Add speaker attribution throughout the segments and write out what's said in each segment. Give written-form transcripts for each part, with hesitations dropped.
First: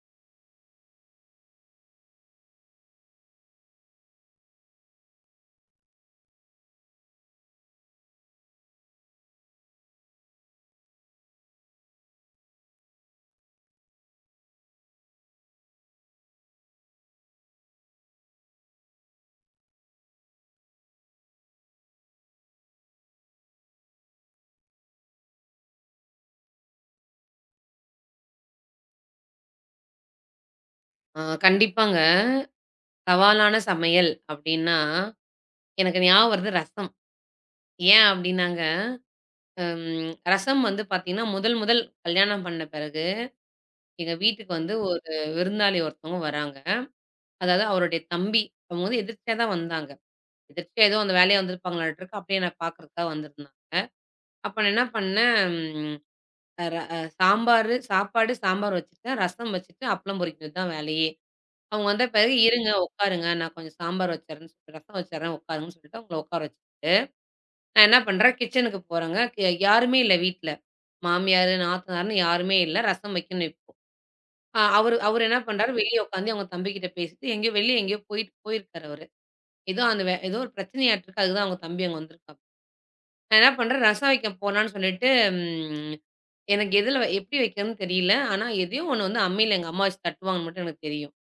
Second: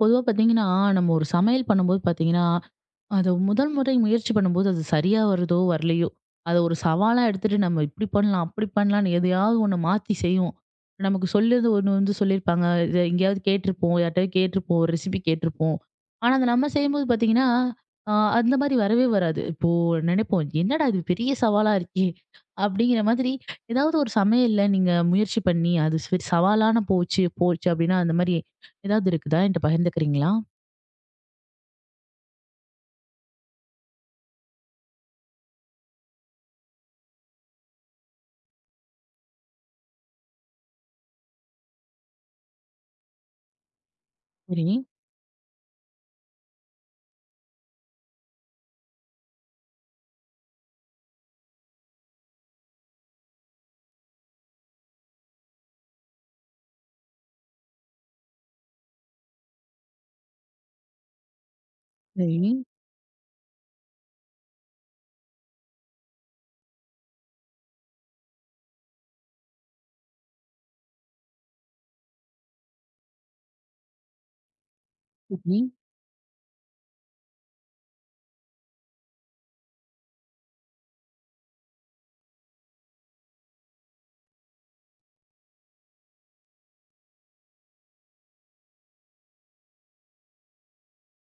Speaker 1: பொதுவா பாத்தீங்கன்னா, நம்ம ஒரு சமையல் பண்ணும்போது பாத்தீங்கன்னா, அத முதல் முறை முயற்சி பண்ணும்போது அது சரியா வருதோ! வரலையோ! அத ஒரு சவாலா எடுத்துட்டு நம்ம இப்பிடி பண்ணலாம், அப்பிடி பண்ணலான்னு எதையாவது ஒண்ணு மாத்தி செய்வோம். நமக்கு சொல்லியது ஒண்ணு வந்து சொல்லியிருப்பாங்க. இத எங்கேயாவது கேட்டுருப்போம், யார்ட்டயாவது கேட்டுருப்போம், ஒரு ரெசிபி கேட்டுருப்போம். ஆனா, அத நம்ம செய்யும்போது பார்த்தீங்கன்னா, அ அந்தமாரி வரவே வராது. இப்போ நினைப்போம், "என்னடா! இது பெரிய சவாலா இருக்கே!" அப்பிடிங்கிற மாதிரி ஏதாவது ஒரு சமையல்ல நீங்க முயற்சி பண்ணி, அது சரி சவாலான போச்சு அப்பிடின்னா அந்தமாரி ஏதாவது இருக்குதா? என்ட்ட பகிர்ந்துக்கிறீங்களா?
Speaker 2: ஆ கண்டிப்பாங்க. சவாலான சமையல் அப்டின்னா, எனக்கு ஞாபகம் வருது ரசம். ஏன் அப்டின்னாங்க, ரசம் வந்து பாத்தீங்கன்னா, முதல் முதல் கல்யாணம் பண்ண பிறகு, எங்க வீட்டுக்கு
Speaker 1: சரி.
Speaker 2: வந்து ஒரு விருந்தாளி ஒருத்தவங்க வராங்க. அதாவது அவருடைய தம்பி. அவங்க வந்து எதிர்ச்சியா தான் வந்தாங்க. எதிர்ச்சியா ஏதோ அந்த வேலையா வந்திருப்பாங்களாட்டுருக்கு. அப்டியே என்ன பாக்குறதுக்காக வந்திருந்தாங்க. அப்ப நான் என்ன பண்ணேன், ம் ர அ சாம்பாரு சாப்பாடு சாம்பார் வச்சுட்டேன். ரசம் வச்சுட்டு அப்பளம் பொறிக்கிறது தான் வேலையே. அவங்க வந்த பிறகு,
Speaker 1: சரி,
Speaker 2: "இருங்க, உட்காருங்க. நான் கொஞ்சம் சாம்பார் வச்சர்றேன்னு" ரசம் வச்சர்றேன் உட்காருங்கன்னு சொல்லிட்டு அவங்கள உட்கார வச்சேன். நான் என்ன பண்றேன், கிச்சனுக்கு போறேங்க. யாருமே இல்ல வீட்ல. மாமியாரு, நாத்தனார்ன்னு யாருமே இல்ல. ரசம் வைக்கணும் இப்போ. அ அவரு அவரு என்ன
Speaker 1: சரி.
Speaker 2: பண்றாரு, வெளிய உட்காந்து அவங்க தம்பிகிட்ட பேசிட்டு, எங்கேயோ வெளிய எங்கேயோ போயிட்டு போயிருக்காரு அவரு. ஏதோ அந்த வே ஏதோ ஒரு பிரச்சனையாட்ருக்கு. அதுக்கு தான் அவங்க தம்பி அங்க வந்திருக்கான். நான் என்ன பண்றேன், ரசம் வைக்க போலான்னு சொல்லிட்டு, ம் எனக்கு எப்படி வைக்கிறதுன்னு தெரியல. ஆனா எதையோ ஒண்ணு வந்து அம்மியில எங்க அம்மா வச்சு தட்டுவாங்கன்னு மட்டும் எனக்கு தெரியும்.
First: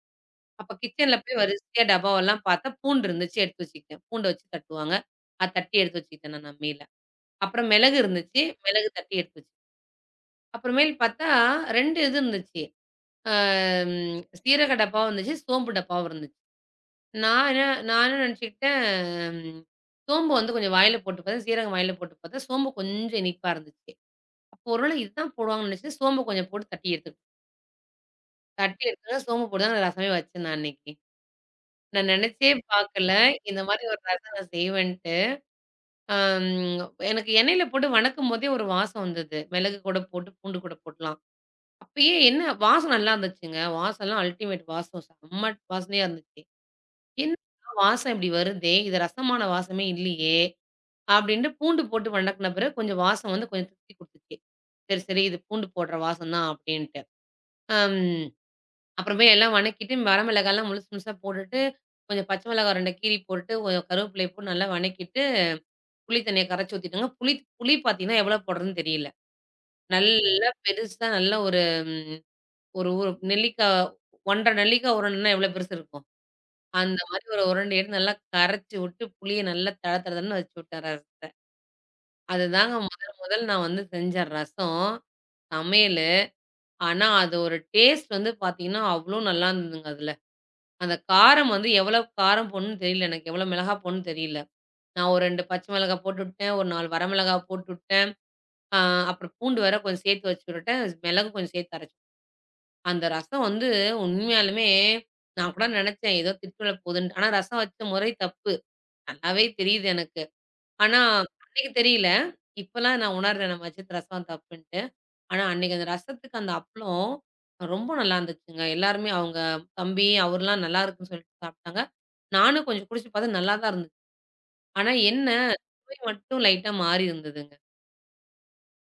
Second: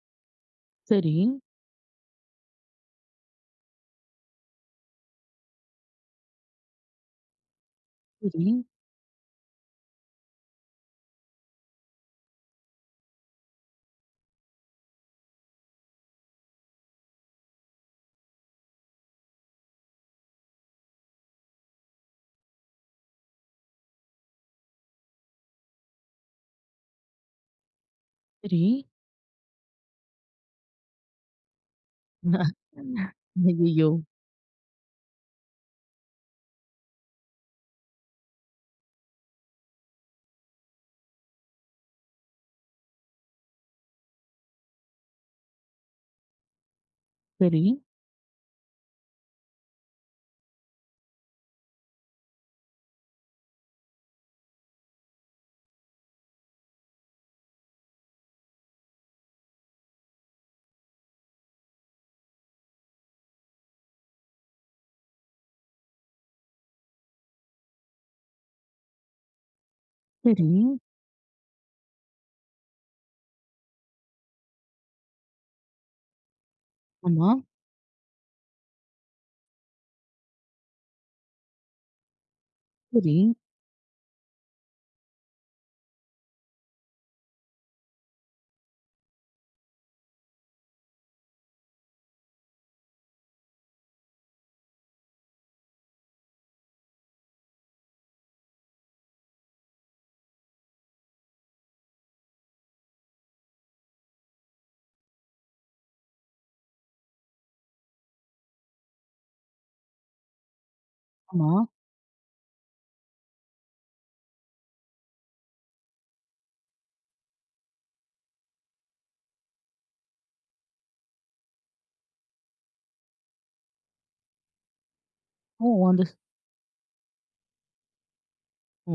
Speaker 2: அப்ப
Speaker 1: சரி.
Speaker 2: கிச்சன்ல போய் வரிசையா டப்பாவெல்லாம் பார்த்தா பூண்டு இருந்துச்சு, எடுத்து வச்சுக்கிட்டேன். பூண்ட வச்சு தட்டுவாங்க. அத தட்டி எடுத்து வச்சுக்கிட்டேன் நான் அம்மியில. அப்புறம் மிளகு இருந்துச்சு.
Speaker 1: சரி,
Speaker 2: மிளகு தட்டி எடுத்து வச்சு அப்புறமேல் பார்த்தா 2 இது இருந்துச்சு. அ ம் சீரக டப்பாவும் இருந்துச்சு, சோம்பு டப்பாவும் இருந்துச்சு. நான் என்ன நினச்சுக்கிட்டேன், ம் சோம்பு வந்து கொஞ்சம் வாயில போட்டு பார்த்தேன், சீரகம் வாயில போட்டு பார்த்தேன், சோம்பு கொஞ்சம் இனிப்பா இருந்துச்சு. அப்போ ஒரு வேளை இதுதான் போடுவாங்கன்னு நினச்சேன், சோம்பு கொஞ்சம் போட்டு தட்டி எடுத்துக்கிட்டேன்.
Speaker 1: சரி.
Speaker 2: தட்டி எடுத்தோனே சோம்பு போட்டு தான் நான் ரசமே வச்சேன் நான் அன்னைக்கு. நான் நினச்சே பார்க்கல, இந்த மாதிரி
Speaker 1: ஐயய்யோ!
Speaker 2: ஒரு ரசம் நான் செய்வேன்ட்டு. அம் எனக்கு எண்ணெயில போட்டு வணக்கும்போதே ஒரு வாசம் வந்தது. மிளகு கூட போட்டு, பூண்டு கூட போட்டுலாம். அப்பயே என்ன வாசம் நல்லா இருந்துச்சுங்க. வாசம்லாம் அல்டிமேட் வாசம். செம்ம வாசனையா இருந்துச்சு.
Speaker 1: சரி,
Speaker 2: "என்னடா வாசம் இப்படி வருதே! இது ரசமான வாசமே இல்லையே!" அப்படின்ட்டு பூண்டு போட்டு வணக்குன பிறகு கொஞ்சம் வாசம் வந்து கொஞ்சம் திருப்தி குடுத்துச்சு. சரி, சரி இது பூண்டு போடுற வாசம் தான் அப்படின்ட்டு. அம் அப்புறமே எல்லாம் வணக்கிட்டு வர மிளகாய்லாம் முழுசு முழுசா போட்டுட்டு, கொஞ்சம் பச்சை மிளகாய் 2 கீறி போட்டு, கொஞ்சம் கருவேப்பிலைய போட்டு நல்லா வணக்கிட்டு, புளி தண்ணிய கரைச்சு ஊத்திட்டோங்க. புளி புளி பார்த்தீங்கன்னா, எவ்வளோ போடுறதுன்னு தெரியல.
Speaker 1: சரி.
Speaker 2: நல்லா பெருசா நல்ல ஒரு ஒரு ஒரு நெல்லிக்கா 1½ நெல்லிக்கா உருண்டன்னா எவ்வளோ பெருசு இருக்கும். அந்த மாரி
Speaker 1: ஆமா.
Speaker 2: ஒரு உருண்டைய எடுத்து நல்லா கரைச்சு விட்டு, புளிய நல்லா தட தடன்னு வச்சு விட்டேன் ரசத்த. அதுதாங்க முதல்
Speaker 1: சரி.
Speaker 2: முதல் நான் வந்து செஞ்சேன் ரசம், சமையலு. ஆனா, அது ஒரு டேஸ்ட் வந்து பார்த்தீங்கன்னா, அவ்ளோ நல்லா இருந்ததுங்க அதுல. அந்த காரம் வந்து எவ்வளோ காரம் போடணும்னு தெரியல எனக்கு. எவ்வளோ மிளகா போடணும்னு தெரியல. நான் ஒரு 2 பச்சை மிளகா போட்டுவிட்டேன், ஒரு 4 வரமிளகா போட்டுவிட்டேன். அ அப்புறம் பூண்டு வேற கொஞ்சம் சேர்த்து வச்சு விட்டுட்டேன். மிளகு கொஞ்சம் சேர்த்து அரைச்சு அந்த ரசம் வந்து உண்மையாலுமே நான் கூட நினைச்சேன் ஏதோ திட்டுவிழ போகுதுன்ட்டு. ஆனா ரசம் வச்ச முறை தப்பு. நல்லாவே தெரியுது எனக்கு. ஆனா
Speaker 1: ஆமா.
Speaker 2: அன்னைக்கு தெரியல. இப்பலாம் நான் உணர்றேன் நம்ம வச்சது ரசம் தப்புன்ட்டு. ஆனா அன்னைக்கு அந்த ரசத்துக்கு அந்த அப்பளம் ரொம்ப நல்லா இருந்துச்சுங்க. எல்லாருமே அவங்க தம்பி அவர்லாம் நல்லா இருக்குன்னு சொல்லிட்டு சாப்ட்டாங்க. நானும் கொஞ்சம் குடிச்சு பார்த்தேன் நல்லா தான் இருந்துச்சு. ஆனா என்ன
Speaker 1: ஓ!
Speaker 2: சுவை
Speaker 1: அந்த ஸ்
Speaker 2: மட்டும் லைட்டா மாறி இருந்ததுங்க.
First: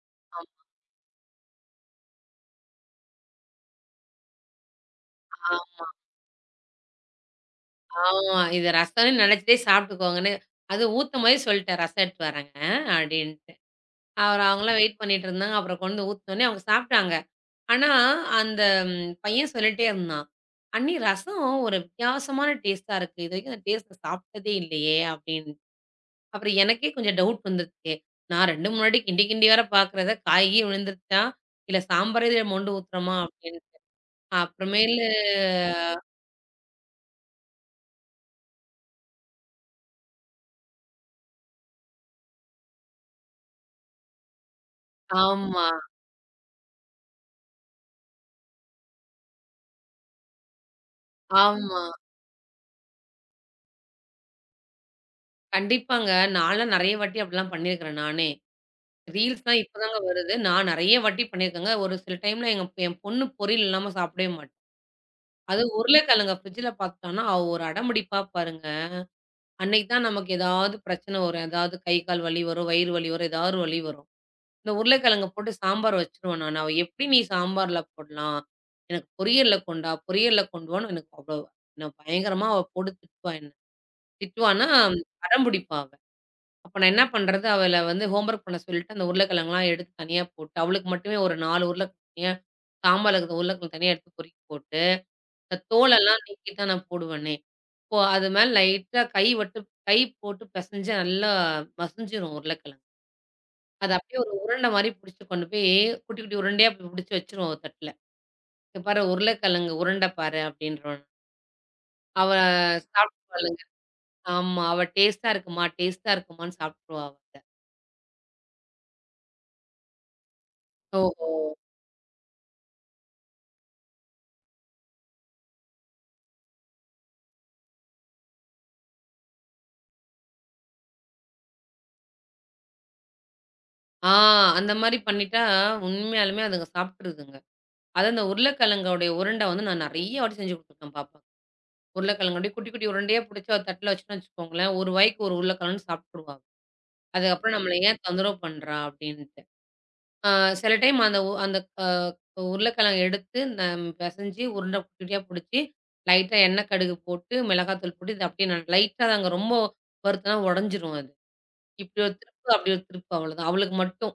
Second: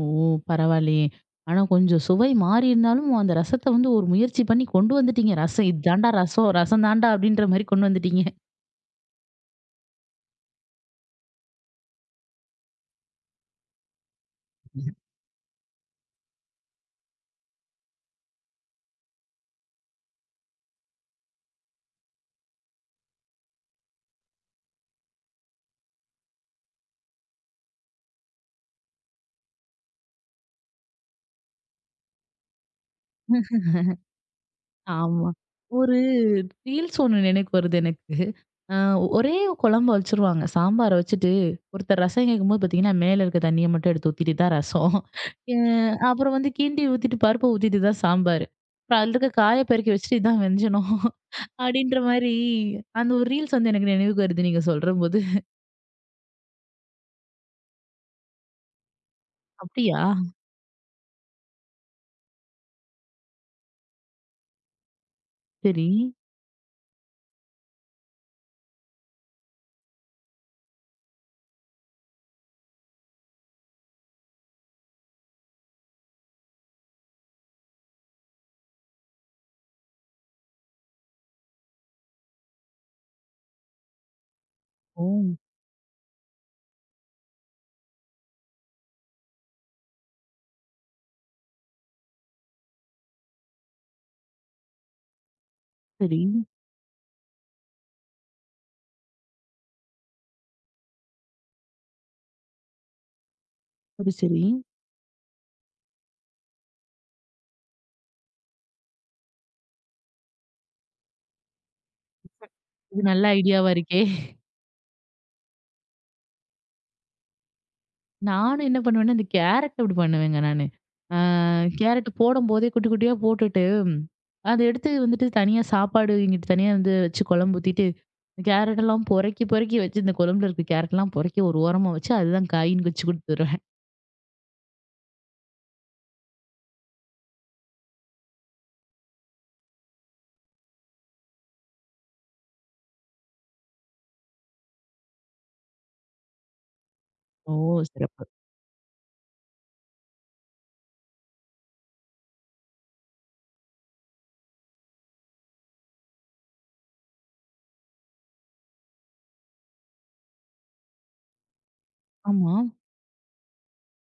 Speaker 1: ஓ!
Speaker 2: ஆமா,
Speaker 1: பரவாயில்லயே! ஆனா கொஞ்சம் சுவை மாறி இருந்தாலும், அந்த ரசத்த வந்து ஒரு முயற்சி பண்ணி கொண்டு வந்துட்டீங்க. ரசம்
Speaker 2: ஆமா,
Speaker 1: இதாண்டா ரசம், ரசம் தாண்டா அப்படின்ற மாரி கொண்டு வந்துட்டீங்க.
Speaker 2: ஆமா. இது ரசம்ன்னு நெனச்சுட்டே சாப்ட்டுக்கோங்கன்னு. அது ஊத்த மாரி சொல்ட்டேன். ரசம் எடுத்துட்டு வரேங்க அப்டின்ட்டு. அவர் அவங்கலாம் வெயிட் பண்ணிட்டு இருந்தாங்க. அப்புறம் கொண்டு வந்து ஊத்துனோனே அவங்க சாப்பிட்டாங்க. ஆனா, அந்த பையன் சொல்லிட்டே இருந்தான். "அண்ணி ரசம் ஒரு வித்தியாசமான டேஸ்ட்டா இருக்கு. இதுவரைக்கும் அந்த டேஸ்ட்ட சாப்பிட்டதே இல்லையே!" அப்படின்னு. அப்புறம் எனக்கே கொஞ்சம் டவுட் வந்துருச்சு. நான் 2 மூணு வாட்டி கிண்டி கிண்டி வேற பார்க்குறேன். ஏதாவது காய் கீய் விழுந்துருச்சா? இல்ல சாம்பாரே இதுல மொண்டு ஊத்துறோமா? அப்படின்ட்டு. அப்புறமேலு
Speaker 1: ஆமா. ஒரு ரீல்ஸ் ஒண்ணு நினைவுக்கு வருது எனக்கு. ஆ ஒரே குழம்ப வச்சுருவாங்க. சாம்பார வச்சுட்டு, ஒருத்தர் ரசம் கேட்கும்போது பார்த்தீங்கன்னா, மேல இருக்க தண்ணிய மட்டும் எடுத்து ஊத்திட்டு தான் ரசம். அ
Speaker 2: ஆமா,
Speaker 1: அப்புறம் வந்து கிண்டி ஊத்திட்டு, பருப்ப ஊத்திட்டு தான் சாம்பார். அப்புறம் அதில இருக்க காய பெருக்கி வச்சுட்டு இதான் வெஞ்சனம்.
Speaker 2: ஆமா.
Speaker 1: அப்படின்ற மாரி அந்த ஒரு ரீல்ஸ் வந்து எனக்கு நினைவுக்கு வருது நீங்க சொல்றபோது.
Speaker 2: கண்டிப்பாங்க. நான்லாம் நெறைய வாட்டி அப்படிலாம் பண்ணியிருக்கிறேன் நானே. ரீல்ஸ்லாம் இப்பதாங்க
Speaker 1: அப்படியா?
Speaker 2: வருது. நான் நெறைய வாட்டி பண்ணியிருக்கேங்க. ஒரு சில டைம்ல எங்க என் பொண்ணு பொரியல் இல்லாம சாப்பிடவே மாட்டா. அது
Speaker 1: சரி.
Speaker 2: உருளைக்கிழங்க ஃப்ரிட்ஜ்ல பாத்துட்டான்னா, அவ ஒரு அடம்பிடிப்பா பாருங்க. அன்னைக்கு தான் நமக்கு ஏதாவது பிரச்சனை வரும். ஏதாவது கை, கால் வலி வரும், வயிறு வலி வரும், ஏதாவது ஒரு வலி வரும். இந்த உருளைக்கிழங்க போட்டு சாம்பார் வச்சுருவேன் நானு. அவ "எப்படி நீ சாம்பார்ல போடலாம்? எனக்கு பொரியல்ல கொண்டா, பொரியல்ல கொண்டு வான்னு" எனக்கு அவ்வளோ நான் பயங்கரமா அவ போட்டு திட்டுவா என்ன. திட்டுவான்னா,
Speaker 1: ஓ!
Speaker 2: அடம்பிடிப்பா அவ. அப்ப நான் என்ன பண்றது, அவள வந்து ஹோம்வொர்க் பண்ண சொல்லிட்டு, அந்த உருளைக்கிழங்குலாம் எடுத்து தனியா போட்டு, அவளுக்கு மட்டுமே ஒரு 4 உருளைக்கிழங்கு தனியா, சாம்பார்ல இருக்கிற உருளைக்கிழங்கு தனியா எடுத்து பொறுக்கி போட்டு, இந்த
Speaker 1: சரி,
Speaker 2: தோலெல்லாம் நீக்கி தான் நான் போடுவேனே. இப்போ அது மேல லைட்டா கை விட்டு கை போட்டு பெசஞ்சு நல்லா மசிஞ்சிரும் உருளைக்கிழங்கு. அது
Speaker 1: சரி,
Speaker 2: அப்படியே ஒரு
Speaker 1: சரி.
Speaker 2: உருண்டை மாரி புடிச்சு கொண்டு போய், குட்டி குட்டி உருண்டையா புடிச்சு வச்சுருவோம் ஒரு தட்டுல. "இங்க பாரு உருளைக்கிழங்கு உருண்டை பாரு" அப்படின்றோம். அவ
Speaker 1: இது நல்ல
Speaker 2: சாப்பிட்டுருவாளுங்க.
Speaker 1: ஐடியாவா இருக்கே!
Speaker 2: ஆமா. அவ "டேஸ்ட்டா இருக்குமா, டேஸ்ட்டா இருக்குமான்னு" சாப்பிட்டுருவா அவ அத.
Speaker 1: நானும் என்ன பண்ணுவேன்னா, இந்த கேரட் அப்படி பண்ணுவேங்க நானு. ஆ
Speaker 2: ஓஹோ!
Speaker 1: கேரட் போடும்போதே குட்டி குட்டியா போட்டுட்டு, அத எடுத்து வந்துட்டு தனியா சாப்பாடு இங்கிட்டு தனியா வந்து வச்சு குழம்பு ஊத்திட்டு, கேரட்டெல்லாம் பொறுக்கி பொறுக்கி வச்சு இந்த குழம்புல இருக்க கேரட்லாம் பொறுக்கி ஒரு ஓரமா வச்சு, அதுதான் காயின்னு வச்சு குடுத்துருவேன்.
Speaker 2: ஆ அந்த மாரி பண்ணிட்டா, உண்மையாலுமே அதுங்க சாப்பிட்டுருதுங்க. அதான் அந்த உருளைக்கிழங்கோடைய உருண்ட வந்து நான் நெறைய வாட்டி செஞ்சு குடுத்துருக்கேன் பாப்பாக்கு. உருளைக்கிழங்கு அப்படியே குட்டி, குட்டி உருண்டையா புடிச்சு ஒரு தட்டுல வச்சுட்டோம்னு வச்சுக்கோங்களேன், ஒரு வாய்க்கு ஒரு உருளைக்கிழங்குன்னு சாப்ட்டுருவா.
Speaker 1: ஓ!
Speaker 2: அதுக்கப்புறம் நம்மள ஏன்
Speaker 1: சிறப்பு.
Speaker 2: தொந்தரவு பண்றா அப்படின்ட்டு. ஆ சில டைம் அந்த அ உருளைக்கிழங்க எடுத்து நம் பெசஞ்சு உருண்ட குட்டி, குட்டியா புடிச்சு, லைட்டா எண்ணெய் கடுகு போட்டு, மிளகாத்தூள் போட்டு இத அப்படியே நான் லைட்டா தாங்க ரொம்ப வறுத்தனா உடைஞ்சிரும் அது. இப்படி ஒரு திருப்பு,
Speaker 1: ஆமா.
Speaker 2: அப்படி ஒரு திருப்பு அவ்வளோதான். அவளுக்கு மட்டும்.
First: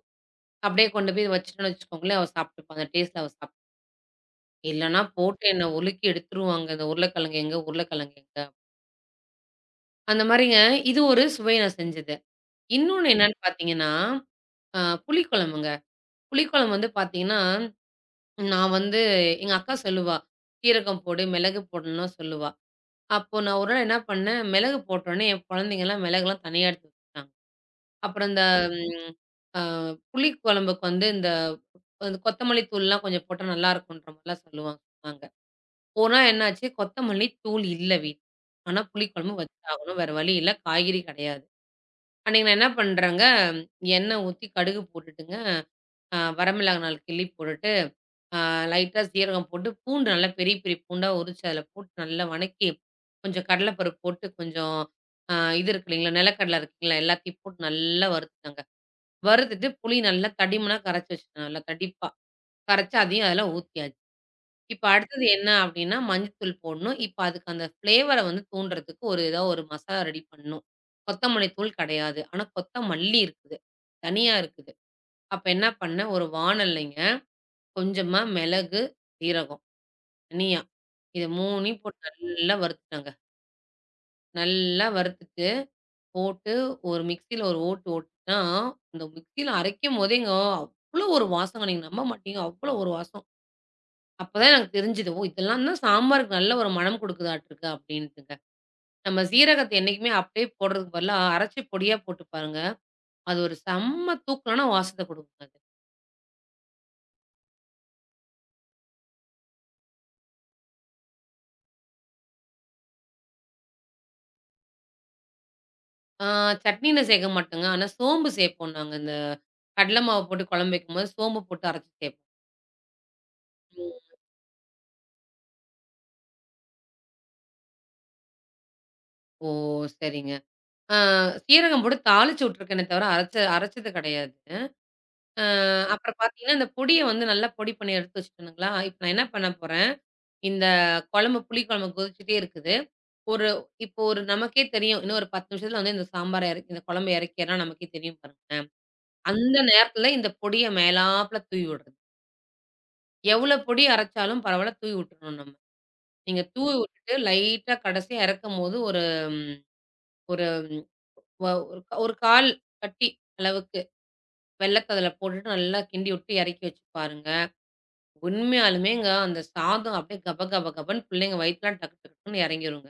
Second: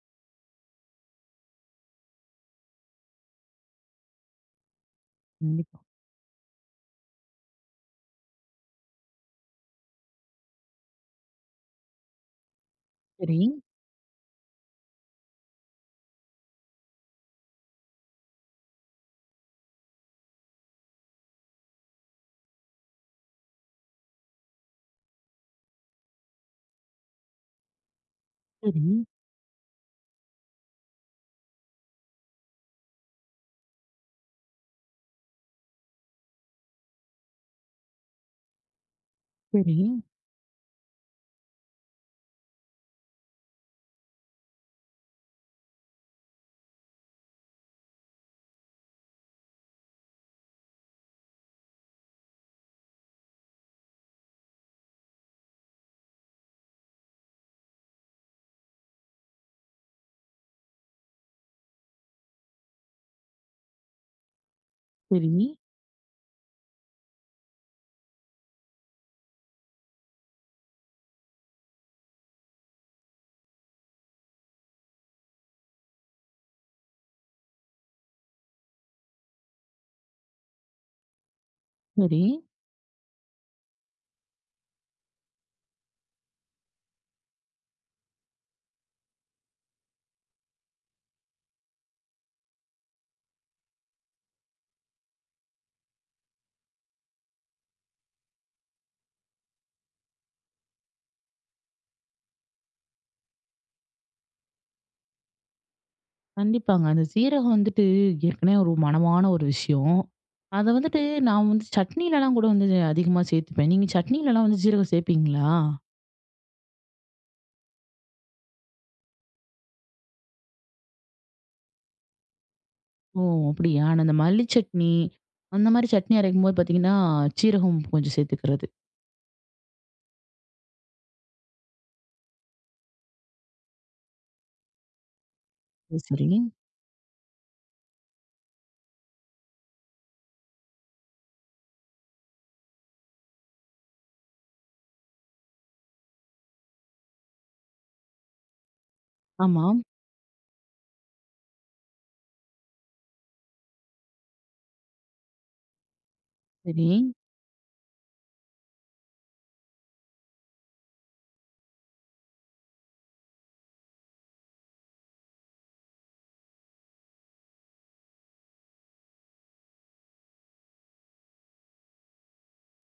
Speaker 2: அப்படியே கொண்டு போய் வச்சுட்டோம்னு வச்சுக்கோங்களேன், அவ சாப்பிட்டுப்பா. அந்த டேஸ்ட்ல அவ சாப் இல்லன்னா போட்டு என்ன
Speaker 1: கண்டிப்பா.
Speaker 2: உலுக்கி எடுத்துருவாங்க. இந்த உருளைக்கிழங்கு எங்க? உருளைக்கிழங்கு எங்க? அந்த மாரிங்க. இது ஒரு சுவை நான் செஞ்சது. இன்னொன்னு என்னன்னு
Speaker 1: சரி,
Speaker 2: பார்த்தீங்கன்னா, அ புளிக்குழம்புங்க. புளிக்குழம்பு வந்து பார்த்தீங்கன்னா, நான் வந்து எங்க அக்கா சொல்லுவா, "சீரகம் போடு, மிளகு போடணும்லாம்" சொல்லுவா. அப்போ நான் ஒரு நாள் என்ன பண்ணேன், மிளகு போட்டோனே என் குழந்தைங்கலாம் மிளகுலாம் தனியா எடுத்து வச்சுட்டாங்க. அப்புறம் இந்த
Speaker 1: சரி,
Speaker 2: ம், அ புளி குழம்புக்கு வந்து இந்த அந்த கொத்தமல்லி தூள்லாம் கொஞ்சம் போட்டா நல்லா இருக்குன்ற மாரிலாம் சொல்லுவாங்க சொன்னாங்க. போனா என்னாச்சு, கொத்தமல்லி தூள் இல்ல வீட்ல. ஆனா புளி குழம்பு
Speaker 1: சரி,
Speaker 2: வச்சாகணும். வேற வழி இல்ல. காய்கறி கிடையாது. அன்னைக்கு நான் என்ன பண்றேங்க, எண்ணெய் ஊத்தி கடுகு போட்டுட்டுங்க, வரமிளகாய் நாலு கிள்ளி போட்டுட்டு, அ லைட்டா சீரகம் போட்டு, பூண்டு நல்லா பெரிய பெரிய பூண்டா உரிச்சு அதில போட்டு நல்லா வணக்கி, கொஞ்சம் கடலை பருப்பு போட்டு, கொஞ்சம் அ இது இருக்கு இல்லைங்களா, நிலக்கடலை இருக்குங்களா எல்லாத்தையும் போட்டு நல்லா வறுத்துட்டேங்க. வறுத்துட்டு புளி நல்லா தடிமனா கரைச்சு வச்சுக்கணும். நல்லா தடிப்பா. கரைச்சு அதையும் அதில ஊத்தியாச்சு. இப்ப அடுத்தது
Speaker 1: சரி,
Speaker 2: என்ன அப்டின்னா, மஞ்சத்தூள் போடணும். இப்ப அதுக்கு அந்த ஃப்ளேவர வந்து தூண்டுறதுக்கு ஒரு ஏதாவது ஒரு மசாலா ரெடி பண்ணணும். கொத்தமல்லி தூள் கிடையாது. ஆனா கொத்தமல்லி இருக்குது. தனியா இருக்குது. அப்ப என்ன பண்ணேன், ஒரு வாணல்லைங்க கொஞ்சமா மிளகு, சீரகம் தனியா. இது 3யும் போட்டு
Speaker 1: சரி.
Speaker 2: நல்லா வறுத்துட்டேங்க. நல்லா வறுத்துட்டு போட்டு ஒரு மிக்ஸியில ஒரு ஓட்டு ஓட்டுனா, அந்த மிக்ஸியில அரைக்கும்போதேங்க, அவ்ளோ ஒரு வாசங்க. நீங்க நம்ப மாட்டீங்க. அவ்ளோ ஒரு வாசம். அப்பதான் எனக்கு தெரிஞ்சது. ஓ! இதெல்லாம் தான் சாம்பாருக்கு நல்ல ஒரு மணம் குடுக்குதாட்டுருக்கு அப்டின்ட்டுங்க. நம்ம சீரகத்த என்னைக்குமே அப்டியே போடுறதுக்கு பதிலா, அரைச்சு பொடியா போட்டு பாருங்க. அது ஒரு செம்ம தூக்கலான வாசத்த குடுக்குங்க அது.
Speaker 1: கண்டிப்பாங்க. அந்த சீரகம் வந்துட்டு ஏற்கனவே ஒரு மணமான ஒரு விஷயம். அத வந்துட்டு நான் வந்து சட்னிலலாம் கூட வந்து அதிகமா சேர்த்துப்பேன். நீங்க சட்னிலலாம் வந்து சீரகம் சேர்ப்பீங்களா?
Speaker 2: ஆ சட்னியில சேக்க மாட்டோங்க. ஆனா சோம்பு சேப்போம் நாங்க. இந்த கடல மாவு போட்டு குழம்பு வைக்கும்போது, சோம்பு போட்டு அரைச்சு சேப்போம்.
Speaker 1: ஓ! அப்படியா? நான் அந்த மல்லி சட்னி, அந்த மாரி சட்னி அரைக்கும்போது பார்த்தீங்கன்னா, சீரகம் கொஞ்சம் சேர்த்துக்கிறது.
Speaker 2: ஓ! சரிங்க. ஆ சீரகம் போட்டு தாளிச்சு விட்டுருக்கேனே தவிர, அரைச்சது கெடையாது.
Speaker 1: சரி,
Speaker 2: அப்புறம்
Speaker 1: சரி.
Speaker 2: பார்த்தீங்கன்னா, இந்த பொடிய வந்து நல்லா பொடி பண்ணி எடுத்து வச்சுக்கணுங்களா, இப்ப நான் என்ன பண்ண போறேன், இந்த புளி குழம்பு கொதிச்சுட்டே இருக்குது. ஒரு இப்போ நமக்கே தெரியும், இன்னும் ஒரு 10 நிமிஷத்துல வந்து இந்த சாம்பார இறக்கி இந்த குழம்ப இறக்கிறோம்னா நமக்கே தெரியும் பாருங்களேன். அந்த
Speaker 1: ஆமா.
Speaker 2: நேரத்துல இந்த பொடிய மேலாப்புல தூவி விடுறது. எவ்வளோ பொடி அரைச்சாலும் பரவால்ல, தூவி விட்டுறணும் நம்ம. நீங்க தூவி
Speaker 1: சரி.
Speaker 2: விட்டுட்டு லைட்டா கடைசியா இறக்கும்போது ஒரு ம் ஒரு ம் வ ஒரு கா- ஒரு 1/4 கட்டி அளவுக்கு வெல்லத்த அதுல போட்டுட்டு நல்லா கிண்டி விட்டு இறக்கி வச்சு பாருங்க. உண்மையாலுமேங்க அந்த சாதம் அப்படியே கப கப கபன்னு பிள்ளைங்க வயித்துலாம் டக்கு டக்குன்னு இறங்கிருங்க.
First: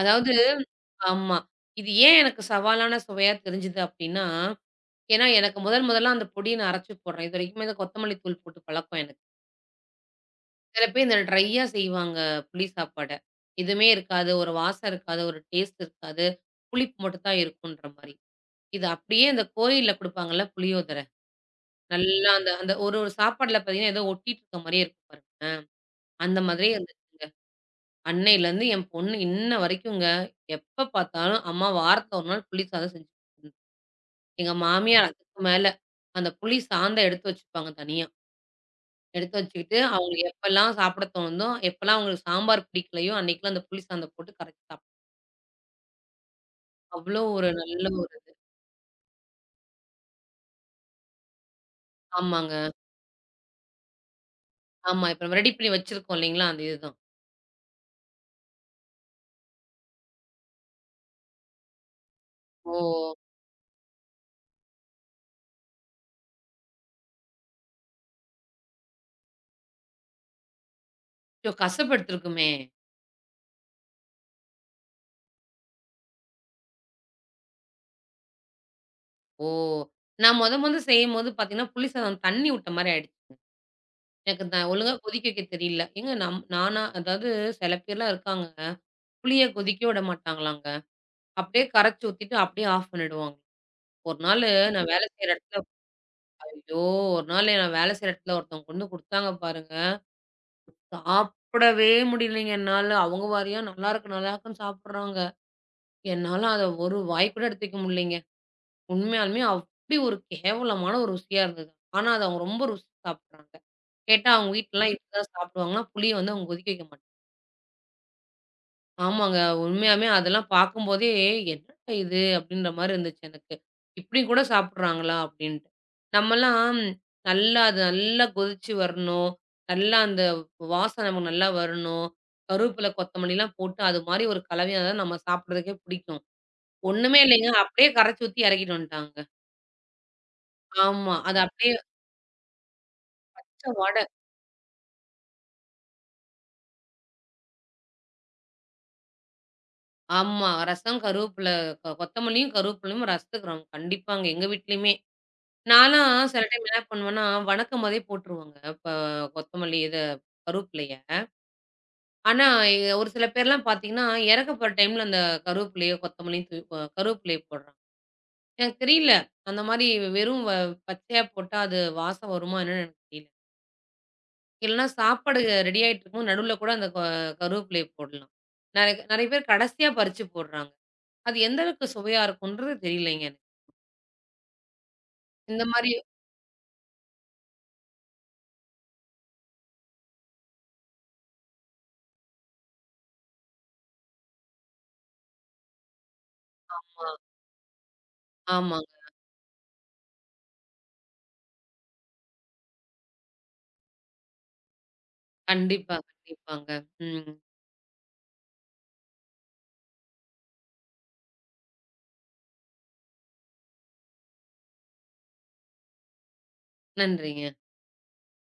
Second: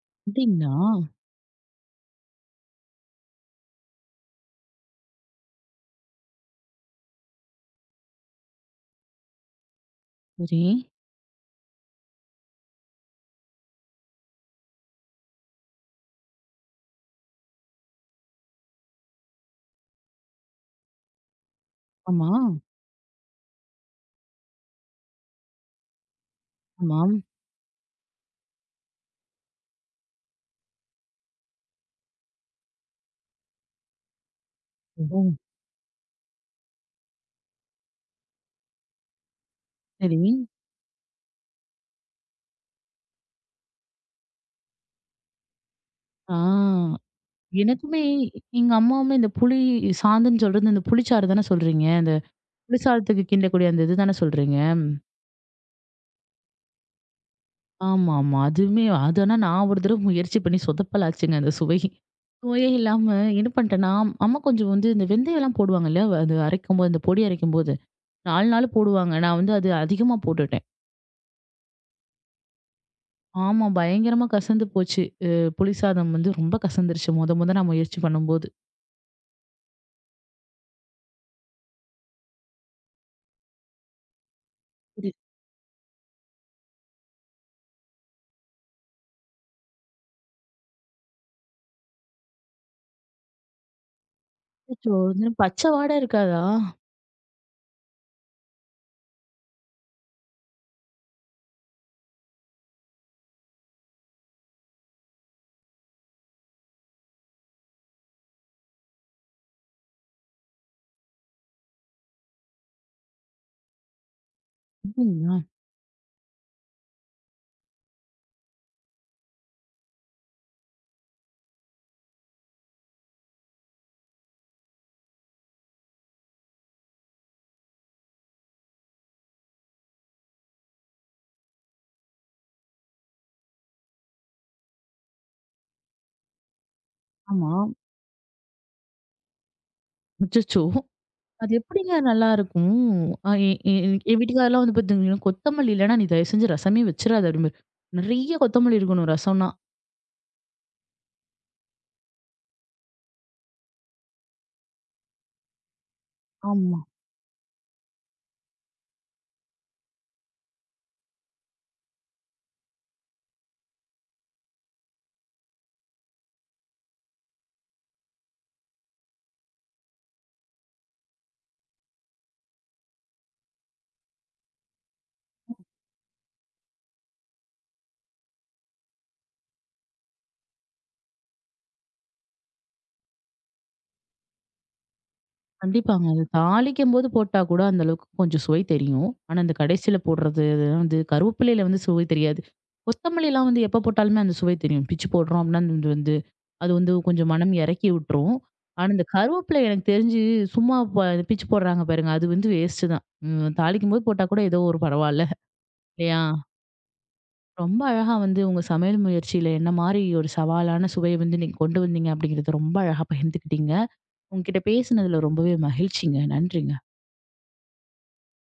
Speaker 2: அதாவது
Speaker 1: அப்படிங்களா?
Speaker 2: ஆமா. இது ஏன் எனக்கு சவாலான சுவையா தெரிஞ்சுது அப்படின்னா, ஏன்னா எனக்கு முதல் முதல்ல அந்த பொடிய நான் அரைச்சு போடுறேன். இதுவரைக்குமே இந்த கொத்தமல்லி தூள் போட்டு பழக்கம் எனக்கு.
Speaker 1: சரி.
Speaker 2: சில பேர் இந்த ட்ரையா செய்வாங்க புளி சாப்பாட. எதுவுமே இருக்காது, ஒரு வாசம் இருக்காது, ஒரு டேஸ்ட் இருக்காது. புளிப்பு மட்டும் தான் இருக்குன்ற மாரி. இது அப்படியே இந்த கோயில்ல குடுப்பாங்கல்ல புளியோதரை.
Speaker 1: ஆமா.
Speaker 2: நல்லா அந்த அந்த ஒரு ஒரு சாப்பாடுல பார்த்தீங்கன்னா, ஏதோ ஒட்டிட்டு இருக்க மாரியே இருக்கும் பாருங்க. அந்த மாதிரியே
Speaker 1: ஆமாம்.
Speaker 2: இருந்துச்சுங்க. அன்னையிலருந்து என் பொண்ணு இன்ன வரைக்குங்க, எப்ப பார்த்தாலும், அம்மா வாரத்துல ஒரு நாள் புளி சாதம் செஞ்சு குடுங்க. எங்க மாமியார்
Speaker 1: ஓ!
Speaker 2: அதுக்கு மேல. அந்த புளி சாந்த எடுத்து வச்சுப்பாங்க தனியா. எடுத்து வச்சுக்கிட்டு, அவங்களுக்கு
Speaker 1: சரி.
Speaker 2: எப்பலாம் சாப்பிட தோணுதோ, எப்பலாம் அவங்களுக்கு சாம்பார் பிடிக்கலையோ, அன்னைக்குலாம் அந்த புளி சாந்த போட்டு கரைச்சு சாப்
Speaker 1: ஆ.
Speaker 2: அவ்ளோ ஒரு நல்ல
Speaker 1: எனக்குமே
Speaker 2: ஒரு
Speaker 1: எங்க அம்மாவுமே இந்த புளி சாந்துன்னு சொல்றது, இந்த புளிச்சாறு தானே சொல்றீங்க?
Speaker 2: ஆமாங்க.
Speaker 1: குளிர்சாதனத்துக்கு கிண்டக்கூடிய அந்த இதுதானே சொல்றீங்க?
Speaker 2: ஆமா. இப்ப நம்ம ரெடி பண்ணி வச்சிருக்கோம் இல்லைங்களா? அந்த இதுதான்.
Speaker 1: ஆமா, ஆமா. அதுவுமே அது ஆனா நான் ஒரு தடவ முயற்சி பண்ணி சொதப்பலாச்சுங்க அந்த சுவை. சுவையே
Speaker 2: ஓ!
Speaker 1: இல்லாம என்ன பண்ணிட்டேன்னா, அம்மா கொஞ்சம் வந்து இந்த வெந்தயம்லாம் போடுவாங்கல்ல, அது அரைக்கும்போது அந்த பொடி அரைக்கும்போது. 4 நாள் போடுவாங்க. நான் வந்து அது அதிகமா போட்டுட்டேன்.
Speaker 2: அச்சோ! கசப்பு எடுத்துருக்குமே!
Speaker 1: ஆமா, பயங்கரமா கசந்து போச்சு. புளிசாதம் வந்து ரொம்ப கசந்துருச்சு மொத மொத நான் முயற்சி பண்ணும்போது.
Speaker 2: ஓ! நான் மொத மொத செய்யும்போது பார்த்தீங்கன்னா, புளி சாதம் தண்ணி விட்ட மாரி ஆயிடுச்சு. எனக்கு நான் ஒழுங்கா கொதிக்க வைக்க தெரியல. ஏங்க நம் நானா அதாவது சில பேர்லாம் இருக்காங்க, புளிய கொதிக்க விட மாட்டாங்களாங்க. அப்படியே கரைச்சு ஊத்திட்டு அப்படியே ஆஃப் பண்ணிடுவாங்க. ஒரு நாளு நான்
Speaker 1: அச்சச்சோ!
Speaker 2: வேலை செய்ற
Speaker 1: இது பச்ச
Speaker 2: இடத்துல
Speaker 1: வாட இருக்காதா?
Speaker 2: ஐயோ! ஒரு நாள் நான் வேலை செய்ற இடத்துல ஒருத்தவங்க கொண்டு குடுத்தாங்க பாருங்க. சாப்பிடவே முடியலைங்க என்னால. அவங்க வாரியா நல்லாருக்கு, நல்லாருக்குன்னு சாப்பிடுறாங்க. என்னால அத ஒரு வாய் கூட எடுத்து வைக்க முடியலைங்க. உண்மையாலுமே அப்படி ஒரு கேவலமான ஒரு ருசியா இருந்தது. ஆனா, அத அவங்க ரொம்ப ருசிச்சு சாப்பிடுறாங்க. கேட்டா அவங்க வீட்லலாம் இதுதான்
Speaker 1: அப்படிங்களா?
Speaker 2: சாப்பிடுவாங்கலாம், புளிய வந்து அவங்க கொதிக்க வைக்க மாட்டாங்க. ஆமாங்க. உண்மையாவே அதெல்லாம் பார்க்கும்போதே, "என்னடா இது?" அப்படின்ற மாரி இருந்துச்சு எனக்கு. "இப்படி கூட சாப்பிடுறாங்களா?" அப்படின்ட்டு. நம்மலாம் நல்லா அது நல்லா கொதிச்சு வரணும். நல்லா அந்த வாசனை நமக்கு நல்லா வரணும். கருவேப்பில, கொத்தமல்லிலாம் போட்டு அது மாரி ஒரு கலவையா தான் நம்ம சாப்பிடுறதுக்கே பிடிக்கும். ஒண்ணுமே இல்லைங்க.
Speaker 1: ஆமா.
Speaker 2: அப்படியே கரைச்சு ஊத்தி இறக்கிட்டு வந்துட்டாங்க.
Speaker 1: அச்சச்சோ!
Speaker 2: ஆமா. அது
Speaker 1: அது
Speaker 2: அப்படியே
Speaker 1: எப்படிங்க நல்லாருக்கும்? அ எ
Speaker 2: பச்ச
Speaker 1: எ எ-
Speaker 2: வாடை.
Speaker 1: என் வீட்டுக்காரர்லாம் வந்து பாத்தீங்கன்னா, கொத்தமல்லி இல்லன்னா, "நீ தயவு செஞ்சு ரசமே வச்சுறாத" அப்படிம்பாரு. நெறைய கொத்தமல்லி இருக்கணும் ரசம்னா.
Speaker 2: ஆமா. ரசம், கருவேப்பில கொத்தமல்லியும், கருவேப்பிலையும் ரசத்துக்கு கண்டிப்பாங்க. எங்க வீட்லயுமே. நான்லாம் சில டைம் என்ன
Speaker 1: ஆமா.
Speaker 2: பண்ணுவேன்னா, வணக்கம் மாரியே போட்டுருவேங்க. இப்ப கொத்தமல்லி இத கருவேப்பிலைய. ஆனா, ஒரு சில பேர்லாம் பார்த்தீங்கன்னா, இறக்க போற டைம்ல அந்த கருவேப்பிலையோ, கொத்தமல்லியும் தூ அ கருவேப்பிலைய போடுறாங்க. எனக்கு தெரியல. அந்த மாரி வெறும் வ பச்சையா போட்டா அது வாசம் வருமா என்னன்னு எனக்கு தெரியல. இல்லன்னா சாப்பாடு ரெடி ஆயிட்டுருக்கும். நடுவுல கூட அந்த கொ கருவேப்பிலைய போடலாம். நெறைய நெறைய பேர் கடைசியா பறிச்சு போடுறாங்க. அது எந்த அளவுக்கு சுவையா இருக்கும்ன்றது தெரியலைங்க எனக்கு. இந்த மாரி
Speaker 1: கண்டிப்பாங்க. அது தாளிக்கும்போது போட்டா கூட அந்த அளவுக்கு கொஞ்சம் சுவை தெரியும். ஆனா, இந்த கடைசியில போடுறது அதெல்லாம் வந்து கருவேப்பிலையில வந்து சுவை தெரியாது. கொத்தமல்லிலாம் வந்து எப்ப போட்டாலுமே அந்த சுவை தெரியும். பிச்சு போடுறோம் அப்படின்னா, அது வந்து
Speaker 2: ஆமா,
Speaker 1: கொஞ்சம் மனம் இறக்கி விட்டுரும். ஆனா,
Speaker 2: ஆமாங்க.
Speaker 1: இந்த கருவேப்பிலை எனக்கு தெரிஞ்சு சும்மா ப பிச்சு போடுறாங்க பாருங்க, அது வந்து வேஸ்ட்டு தான். ம் தாளிக்கும்போது போட்டா கூட ஏதோ ஒரு பரவால்ல.
Speaker 2: கண்டிப்பா,
Speaker 1: இல்லையா?
Speaker 2: கண்டிப்பாங்க. ம்.
Speaker 1: ரொம்ப அழகா வந்து உங்க சமையல் முயற்சியில என்ன மாரி ஒரு சவாலான சுவைய வந்து நீங்க கொண்டு வந்தீங்க அப்படிங்கிறத ரொம்ப அழகா பகிர்ந்துக்கிட்டீங்க. உங்ககிட்ட பேசினதுல ரொம்பவே மகிழ்ச்சிங்க. நன்றிங்க.
Speaker 2: நன்றிங்க.